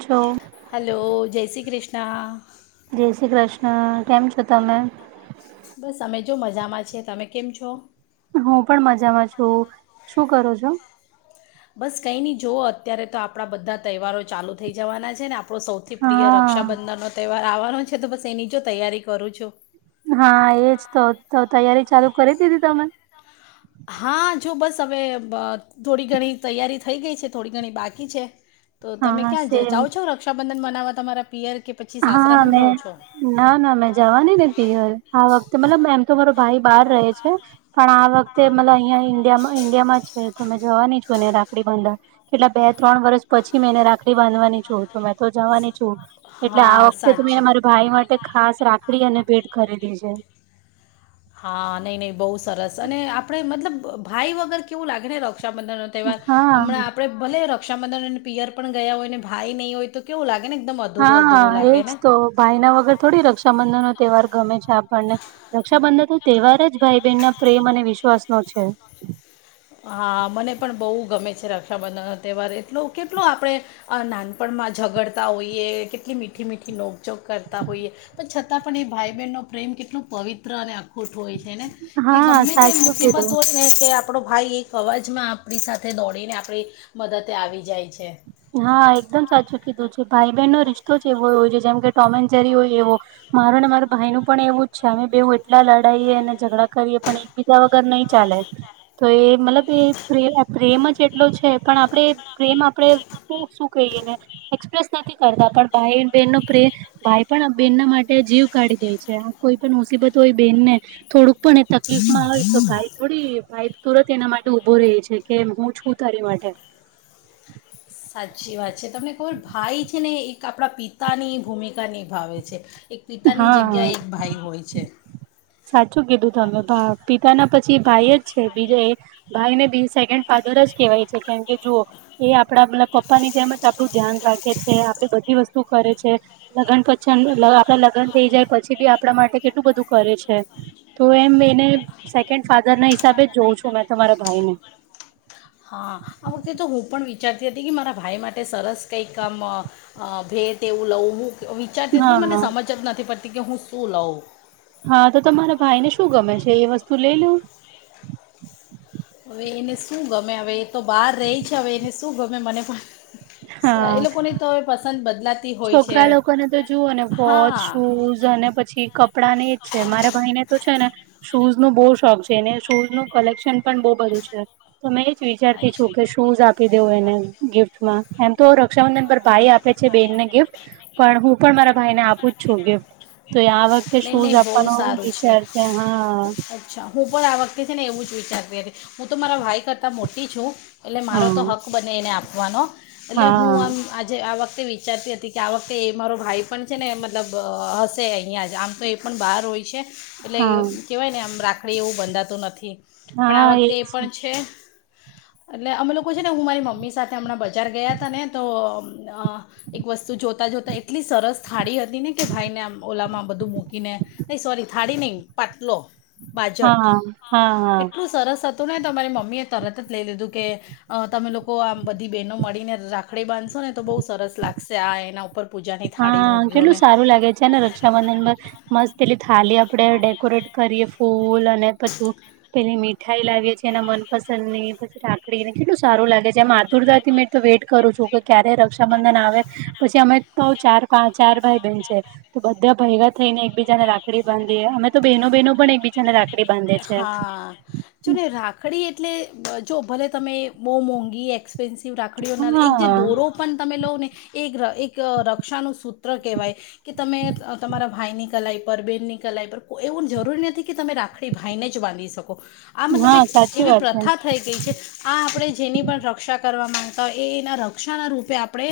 છો હલો જય શ્રી કૃષ્ણ. જય શ્રી કૃષ્ણ કેમ છો તમે? બસ અમે જો મજામાં છીએ તમે કેમ છો? હું પણ મજામાં છું શું કરો છો. બસ કઈ નહી જોઓ અત્યારે તો આપણા બધા તહેવારો ચાલુ થઈ જવાના છે ને આપણો સૌથી પ્રિય હા રક્ષાબંધનનો તહેવાર આવવાનો છે તો બસ એની જ તૈયારી કરું છું. હા એજ તો તો તૈયારી ચાલુ કરી દીધી તમે. હા જો બસ હવે બ થોડી ઘણી તૈયારી થઈ ગઈ છે થોડી ઘણી બાકી છે. તો તમે હા ક્યાં જ સેમ જાઓ છો રક્ષાબંધન મનાવવા તમારા પિયર કે પછી હા સાસરામાં જ મે રહો છો. ના ના મેં જવાની ને પીહર આ વખતે મતલબ એમ તો મારો ભાઈ બાર રહે છે. પણ આ વખતે મતલબ અહિયા ઇન્ડિયા ઈન્ડિયા માં જ છે તમે જવાની છું એ ને રાખડી બાંધવા કેટલા બે ત્રણ વર્ષ પછી મેં એને રાખડી બાંધવાની છું તો મેં તો જવાની છું. એટલે આ હા વખતે તો સાચે મેં મારી ભાઈ માટે ખાસ રાખડી અને ભેટ ખરીદી છે. હા નહી નહી બહુ સરસ અને આપણે મતલબ ભાઈ વગર કેવું લાગે ને રક્ષાબંધન તહેવાર હા હમણાં આપણે ભલે રક્ષાબંધન અને પિયર પણ ગયા હોય ને ભાઈ નહીં હોય તો કેવું લાગે ને એકદમ અધરું અધુરું લાગે ને. ભાઈ ના વગર થોડી રક્ષાબંધન નો તહેવાર ગમે છે આપણને રક્ષાબંધન તો તહેવાર જ. ભાઈ બહેન ના પ્રેમ અને વિશ્વાસ નો છે. હા મને પણ બહુ ગમે છે રક્ષાબંધનનો તહેવાર એટલો કેટલો આપણે અ નાનપણમાં ઝગડતા હોઈએ, કેટલી મીઠી મીઠી નોકજોગ કરતા હોઈએ. પણ છતાં પણએ ભાઈ બહેનનો પ્રેમ કેટલો પવિત્ર અને અ ખુટ હોય છેને, કે હા ગમે તે સાચું કીધું. મુસીબત હોયને કે આપડો ભાઈ એક અવાજમાં આપણી સાથે દોડીને આપણી મદદે આવી જાય છે. હા એકદમ સાચું કીધું છે, ભાઈ બહેનનો રિશ્તો છે એવો હોય છે, જેમ કે ટોમેન જેરી હોય એવો. મારું ને મારા ભાઈ નું પણ એવું જ છે, અમે બેવ એટલા લડાઈએ એ ઝઘડા કરીએ પણ એકબીજા વગર નહી ચાલે. તો એ મતલબ એ પ્રેવ પ્રેમ જ એટલો છે, પણ આપડે પ્રેમ આપડે શું કહીએને, એક્સપ્રેસ નથી કરતા, પણ ભાઈ બહેનનો પ્રે ભાઈ પણ આ બેનના માટે જીવ કાઢી દે છે, કોઈ પણ મુસીબત હોય બેનને થોડુંક પણ એ તકલીફમાં હોય, તો ભાઈ થોડી ભાઈ તુરત એના માટે ઊભો રેહ છે, કે હું છું તારી માટે. સાચી વાત છે, તમને ખબર ભાઈ છે ને એક આપણા પિતાની ભૂમિકા નિભાવે છે. એક પિતાની હા જગ્યા એક ભાઈ હોય છે. સાચું કીધું તમે, ભા પિતાના પછી ભાઈ જ છે, બીજા એ ભાઈ ને બી સેકન્ડ ફાધર જ કેહેવાય છે, કેમ કે જુઓ એ આપડા મતલબ પપ્પાની જેમ જ આપડું ધ્યાન રાખે છે, આપડી બધી વસ્તુ કરે છે. લગ્ન પછી એન્ડુ, આપડા લગન થઈ જાય પછી બી આપણા માટે કેટલું બધું કરે છે. છે, તો એમ એને સેકન્ડ ફાધર ના હિસાબે જ જોઉં છું મેંતો મારા ભાઈ ને. હા, આ વખતે તો હું પણ વિચારતી હતી કે, મારા ભાઈ માટે સરસ કંઈક કામ અ ભેટ એવું લઉં, હું વિચારતી હતી, હા પણ હા મને સમજ જ નથી પડતી, કે હું શું લઉં. હા તો તમારા ભાઈને શું ગમે છે? એ વસ્તુ લઈ લઉ. હવે એને શું ગમે, હવે એ તો બહાર રહી છે, હવે એને શું ગમે મને પણ સ હા એ લોકોની તો હવે પસંદ બદલા છોકરા લોકોને તો જુવઓ ને વોચ, હા શૂઝ અને પછી ક પડાને એજ છે, મારા ભાઈને તો છે ને શૂઝ નુ બહુ શોખ છે, એને શૂઝ નું કલેક્શન પણ બહુ બધું છે. તો મેં એ જ વિચારતી છું, અચ્છા કે શૂઝ આપી દેવ એને ગિફ્ટમાં, એમતો રક્ષાબંધન પર ભાઈ આપે. છે બેનને ગિફ્ટ. પણ હું પણ મારા ભાઈને આપુંજ છું ગિફ્ટ, તો આ વખતે નહીં નહીં શૂઝ બહુ આપવાનો સારું વિચાર છે, હા અચ્છા, હું પણ આ વખતે છેને એવુંજ વિચારતી હતી, હું તો મારા ભાઈ કરતા મોટી છું. એટલે હા મારો તો હક્ક બને એને આપવાનો, એટલે હા હું આમ આજે આ વખતે વિ ચારતી હતી કે, આ વખતે એ મારો ભાઈ પણ છે ને એમ મતલબ અ હશે અહીંયાજ, આમ તો એ પણ બહાર હોય છે. એટલે હા કહેવાય ને આમ રાખડી એવું બંધાતું નથી, હા પણ આ હા વખતે એ એજ પણ છે. એટલે અમે લોકો છેને, હું મારી મમ્મી સાથે હમણાં બજાર ગયા હતાને, તો અમ એક વસ્તુ જોતા જોતા એટલી સરસ થાળી હત નીનીકે ભાઈને આમ ઓલામાં બધું મૂકીને, નહી સોરી થાળી નહી પાટલો. હા બાજટ, હા હા એટલું સરસ હતુંને, તો મારી મમ્મી એ તરતજ લઈ લીધું, કે અ તમે લોકો આમ બધી બેહેનો મળીને રાખડી બાંધશો ને તો બહુ સરસ લાગશે આ એના ઉપ હા, કેટલું સારું લાગે છેને, ર ક્ષાબંધન પર, મસ્ત પેલી થાળી આપડે ડેકોરેટ કરીએ ફૂલ અને પછું પેલી મીઠાઈ લાવીએ છીએ એના મનપસંદની, પછી રાાકડીને કેટલું સારું લાગે છે. જેમ આતુરતાથી મે તો વેઇટ કરું છું, કે ક્યારે રક્ષાબંધન આવે પછી અમે સૌ ચાર પા, ચાર ભાઈ બહેન છે. તો બધા ભેગા થઈને એકબીજાને રાખડી બાંધીએ, અમે તો બહેનો બહેનો પણ એકબીજાને રાખડી બાંધે છે. હા, જો ને રાખડી એટલે, જો ભલે તમે બહુ મોંઘી એક્સ પેનસિવ રાખડીઓ ના લે એક જે હા દોરો પણ તમે લોને, એક એક રક્ષાનું સૂત્ર કહેવાય. કે તમે અ તમારા ભાઈ ની કલાઈ પર, બેન ની કલાઈ પર કો એવું જરૂરી નથી કે, તમે રાખ આપડી ભાઈને જ બાંધી શકો આ મતલબ હા એક સાચી એવી વાત છે પ્રથા થઈ ગઈ છે આ આપણે જેની પણ રક્ષા કરવા માંગતા હોય એ એના રક્ષાના રૂપે આપણે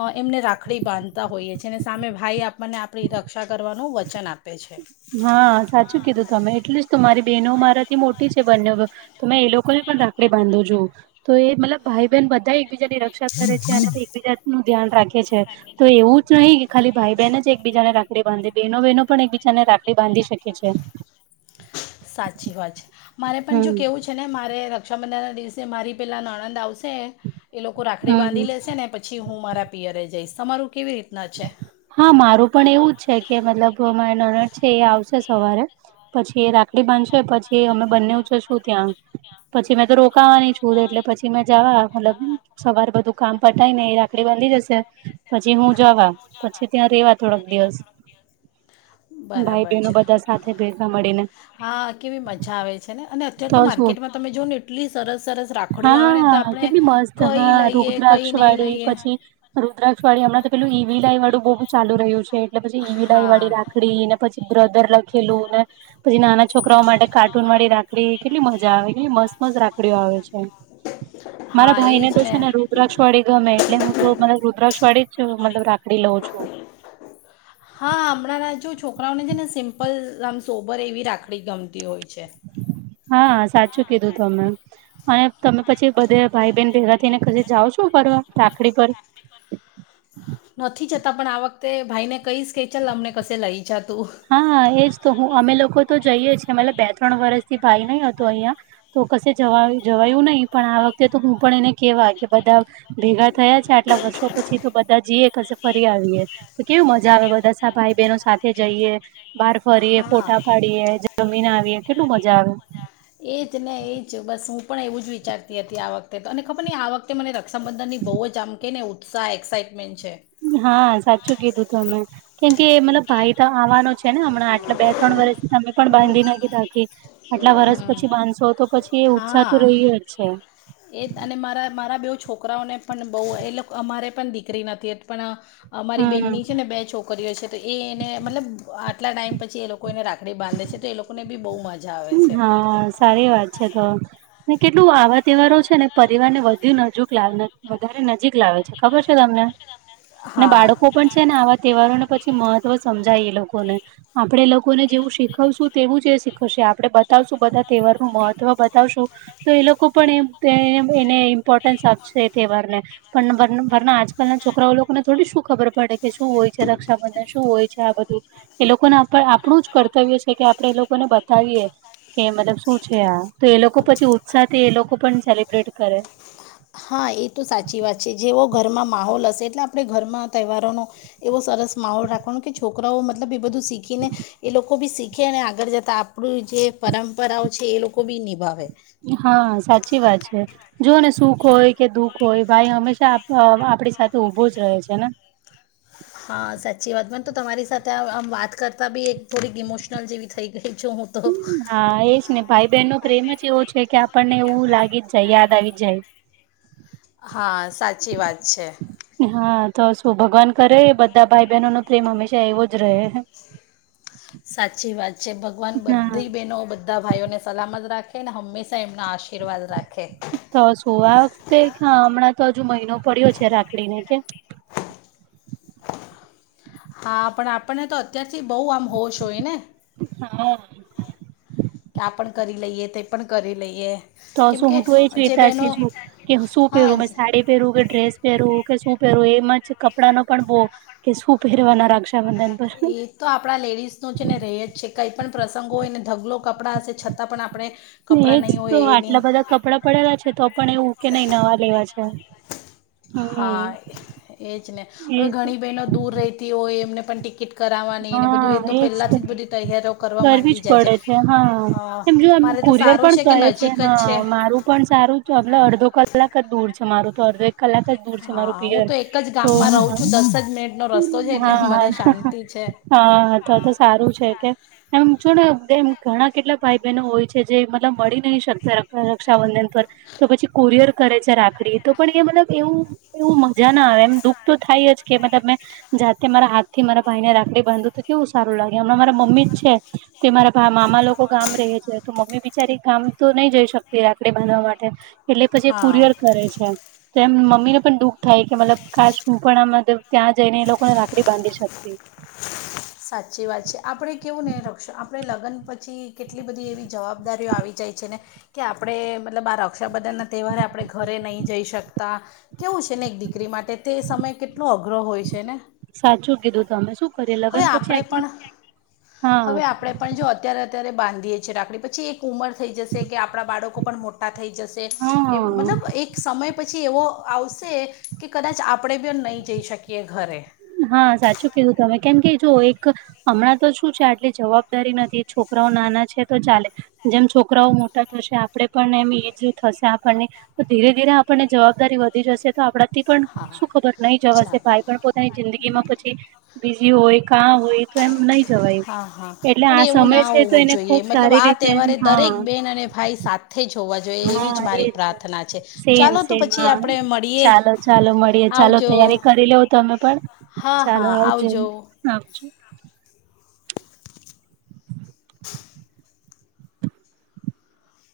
અ એમને રાખડી બાંધતા હોઈએ છે અને સામે ભાઈ આપણને આપણી રક્ષા કરવાનું વચન આપે છે. હા સાચું કીધું તમે એટલ જ તો મારી બહેનો મારાં મોટી છે બને ત એ લોકો ને પણ રાકડી બાંધો છુ તો એ મતલબ ભાઈ બહેન બધા એકબીજાની રક્ષા કરે છે અને એકબીજાનું ધ્યાન રાખે છે. તો એવું જ નહીં કે ખાલી ભાઈ બહેન જ એકબીજાને રાખડી બાંધે, બહેનો બહેનો પણ એકબીજાને રાખ ડી બાંધી શકે છે. સાચી વાત છે, મારે પણ જો હમ કેવું છે ને મારે રક્ષાબંધનના દિવસે મારી પેલા નણંદ આવશે એ લોકો રાખડી હમ બાંધી લેશે ને પ પછી હું મારા પિયરે જઈશ તમારું કેવી રીતનાં છે? હા મારું પણ એવું જ છે કે મતલબ મારે નણંદ છે એ આવશે સવારે પછી એ રાખ ડી બાધશે પછી અમે બંનેવ જશું ત્યાં પછી મેં તો રોકાવાની છું તો એટલે પછી છી મેં જવા મતલબ સવારે બધું કામ પતાયને એ રાખડી બાંધી જશે પછી હું જ પછી ત્યાં રેવા થોડાક દિવસ ભાઈ બરાબર છે બહેનો બધાં સાથે ભે ગા મળીને. હા કેવી મજા આવે છે ને અને અત્યારે તો માર્કેટમાં તમે જોને એ એટલી સરસ સરસ રાખડીઓ આવે ને તો હા આપણે કેટલી મસ્ત કઈ લઈએ કઈ નહીં લઈએ. રુદ્રાક્ષવાળી હમણાં તો પેલું ઈવીલ આઈવાળું બહુ ચાલુ રહ્યું છે એટલે પછી ઈવીલ હા આઈવાળી રાખ ળીને પછી બ્રદર લખેલું ને પછી નાનાં છોકરાઓ માટે કાર્ટૂનવાળી રાખડી કેટલી મજા આવે, કેટલી મસ્ત મસ્ત રાખડીઓ આવે છે. મારા હા ભાઈ એજ ને તો છે ને રુદ્રાક્ષવાળી ગમે એટલે હું તો મતલબ રુદ્રાક્ષવાળી જ મતલબ રાખડી લઉં છું. હા હમણાંના જો છોકરાઓને છે ને સિમ્પલ આમ સોબર એવી રાખ ડી ગમતી હોય છે. હા સાચું કીધું તમે. અને તમે પછી બધે ભાઈ બહેન ભેગાં થઈને કશે જાઓ છો ફરવા રાખડી પર? નથી જતાં પણ આ વખતે ભાઈને કહીશ કે ચાલ અમને કશે લઈ જા તું. હા એજ તો હું અમે લોકો તો જઈએ છીએ મતલબ બે ત્રણ વર્ષથી ભાઈ નહીં હતો અહીંયાં. તો કશે જવા જવાયું નહીં પણ આ વખતે તો હું પણ એને કેવા કે બધાં ભેગા થયાં છે આટલા વર્ષો પછી તો બધાં જીએ કશે ફરી આવીએ તો કેવી મજા આવે બધાં. ભાઈ બહેનો સાથે. જઈએ બહાર ફરીએ, ફોટા હા પાડીએ, જમીને આવીએ કેટલું મજા આવે! એજ ને એજ બસ હું પણ એવું જ વિચારતી હતી આ વખતે તો અને ખબર નઈ આ વખત મને રક્ષાબંધનની બવ જ આમ કે ને ઉત્સાહ એક્સાઈટમેન્ટ છે. હા સાચું કીધું હતું કેમ કે મતલબ ભાઈ તો આવવાનો છે ને હમણાં આટલા બે ત્રણ વર્ષથી તમે પણ બાંધી નથી રાખી. આટલા વર્ષ પછી બાધશો તો પછી એ ઉત્સાહ તો રહયો જ છે. એજ અને મારા મારા બેવ છોકરાઓને પણ બહુ એ લોક અમારે પણ દીકરી નથી પણ અમારી બેનની હમ છે ને બે છોકરીઓ છે તો એ એને મતલબ આટલા ટાઈમ પછી એ લોકો એને રાખડી બાંધે છે તો એ લોકોને બી બઉ મ હા સારી વાત છે તો. ને કેટલું આવા તહેવારો છે ને પરિવાર ને વધુ નજુક લાવે વધારે નજીક લાવે. નજીક લાવે છે ખબર છે તમને? ને બાળકો પણ છે ને આવા તહેવારોને પછી મહત્વ સમજાય એ લોકોને. આપણે લોકોને જેવું શીખવશું તેવું જ એ શીખવશે આ બતાવશું બધા તહેવારનું મહત્વ બતાવશું તો એ લોકો પણ એમ તે એને ઈમ્પોર્ટન્સ આપશે એ તહેવારને. પણ વર વરના આજકાલના છોકરાઓ લોકોને થોડી શું ખબર પડે. કે શું હોય છે રક્ષાબંધન શું હોય છે આ બધું? એ લોકોના ઉપર આપણું જ કર્તવ્ય છે કે આપડે એ લોકોને બતાવીએ કે મતલબ શું છે આ તો એ લોકો પછી ઉત્સાહ થી એ લોકો પણ સેલિબ્રેટ કરે. હા એ તો સાચી વાત છે જેવો ઘરમાં માહોલ હશે એટલે આપણે ઘરમાં તહેવારોનો એવો સરસ માહોલ રાખવાનો કે છોકરાઓ મતલબ એ બધું શીખીને એ લોકો બી શીખે અને આગળ જતા આપણું જે પરંપરાઓ છે એ લોકો બી નિભાવે. હા સાચી વાત છે જો ને સુખ હોય કે દુઃખ કોઈ ભાઈ હંમેશા અ આપણી સાથે ઊભો જ રહે છે ને. હા સાચી વાત મને તો તમારી સાથે આમ વાત કરતા બી એક થોડીક ઇમોશનલ જેવી થઈ ગઈ છું હું. તો હા એજ ને ભાઈ બહેન નો પ્રેમ જ એવો છે કે આપણને એવું લાગી જ જાય યાદ આવી જાય. હા સાચી વાત છે. હા તો શું ભગવાન કરે બધા ભાઈ બહેનો નો પ્રેમ હંમેશા એવો જ રહે. સાચી વાત છે ભગવાન હા બધી બહેનો બધા ભાઈઓને સલામત રાખે અને હંમેશા એમના આશીર્વાદ રાખે. તો શું આ વખતે હમણાં તો હજુ મહિનો પડ્યો છે રાખડીને કે હા પણ આપણને તો અત્યારથી બહ આમ હોશ હોય ને [unintelligible] કે આ પણ કરી લઈએ તે પણ કરી લઈએ તો શું કેમકે હું તો એ જ જે બહેનો વિતારતી છું કે શું હા પહેરું મેં સાડી પહેરવું કે ડ્રેસ પહેરવું કે શું પહેરવું એમ જ કપડા નો પણ બો કે શું પહેરવાના રક્ષા એ એક તો આપણા લેડીઝ નો છે ને રે જ છે કઈ પણ પ્રસંગો હોયને ઢગલો કપડાં હશે છતાં પણ આપણે એજ કપડાં નહીં તો હોય એની આટલા બધા કપડાં પડેલા છે તો પણ એવું કે નહી નવા લેવા છે. હમ હા એજ ને હવે એજ ઘણી બહેનો દૂર રેતી હોય એમને પણ ટિકિટ કરાવવાની એને બધું એ હા તો એજ પહેલાથી જ બધી તૈયારીઓ કરવા કરવી માંડી જ જાય છે પડે હા હ એમ જો એમ મારે તો કુરિયર સારું પણ છે કે કરે નજીક જ છે. હા મારું પણ સારું તો અડધો કલાક જ દૂર છે મારું તો અડધો એક કલાક જ દૂર છે મારું હા હું પિયર તો એક જ તો ગામમાં રહું છું દસ જ મિનિટનો રસ્તો છે હ હા એટલે હા મને શાંતિ છે હા તો તો સારું છે કે એમ છો ને એમ ઘણા કેટલા ભાઈ બહેનો હોય છે જે મતલબ મળી નહી શકતા રક્ષાબંધન પર તો પછી કુરિયર કરે છે રાખડી તો પણ એ મતલબ એવું એવું મજા ના આવે એમ દુઃખ તો થાય જ કે મતલબ મેં જાતે મારા હાથ થી મારા ભાઈને રાખ ડી બાંધુ તો કેવું સારું લાગે હમણાં મારા મમ્મી જ છે તે મારા ભા મામા લોકો ગામ રે છે તો મમ્મી બી ચારી ગામ તો નહી જઈ શકતી રાખડી બાંધવા માટે એટલે પછી હા કુરિયર કરે છે. તેમ મમ્મીને પણ દુઃખ થાય કે મતલબ કાસ હું પણ આમાં ત્યાં જઈને એ લોકોને રાખડી બાંધી શકતી [inaudible] સાચી વાત છે આપણે કેવું નહીં રક્ષ આપણે લગ્ન પછી કેટલી બધી એવી જવાબદારીઓ આવી જાય છે ને કે આપણે મતલબ આ રક્ષાબંધનના તહેવારે આપણે ઘરે નહીં જઈ શકતા. કેવું છે ને એક દીકરી માટે તે સમય કેટલો અઘરો હોય છે ને. સાચું કીધું તો તમે શું કરીએ હવે લગ્ન પછી આપણે આખી પણ હા હવે આપણે પણ જો અત્યારે અત્યારે બાંધીએ છીએ રાખડી પછી એક ઉંમર થઈ જશે કે આપણા બાળકો પણ મોા ટા થઈ જશે એ મતલબ હા એક સમય પછી એવો આવશે કે કદાચ આપણે બી નહી જઈ શકીએ ઘરે. હા સાચું કીધું તમે કેમ કે જો એક હમણાં તો શું છે આટલી જવાબદારી નથી છોકરાઓ નાના છે તો ચાલે જેમ છોકરાઓ મોટા થશે આપડે પણ એમ એજ થશે આપણને તો ધીરે ધીરે આપણને જવાબદારી વધી જશે તો આપણાથી પણ હા શું ખબર નહી ચાલો જવાશે ભાઈ પણ પો તે જિંદગીમાં પછી બીઝી હોય કાં હોય તો એમ નહી જવાય. હા હા એટલે પણ આ એવું સમય ના છે તો હોવું એને જોઈએ ખુબ મતલબ સારી આ રીતે તહેવારે હા દરેક બેન અને ભાઈ સા સાથેથે જોવા જોઈએ એવી જ હા મારી એ છે પ્રાર્થના છે સેમ ચાલો તો સેમ પછી હા આપણે મળીએ ચાલો ચાલો મળીએ ચાલો આવજો તૈયારી કરી લેવ તમે પણ હા ચાલો હા આવજો આપજો.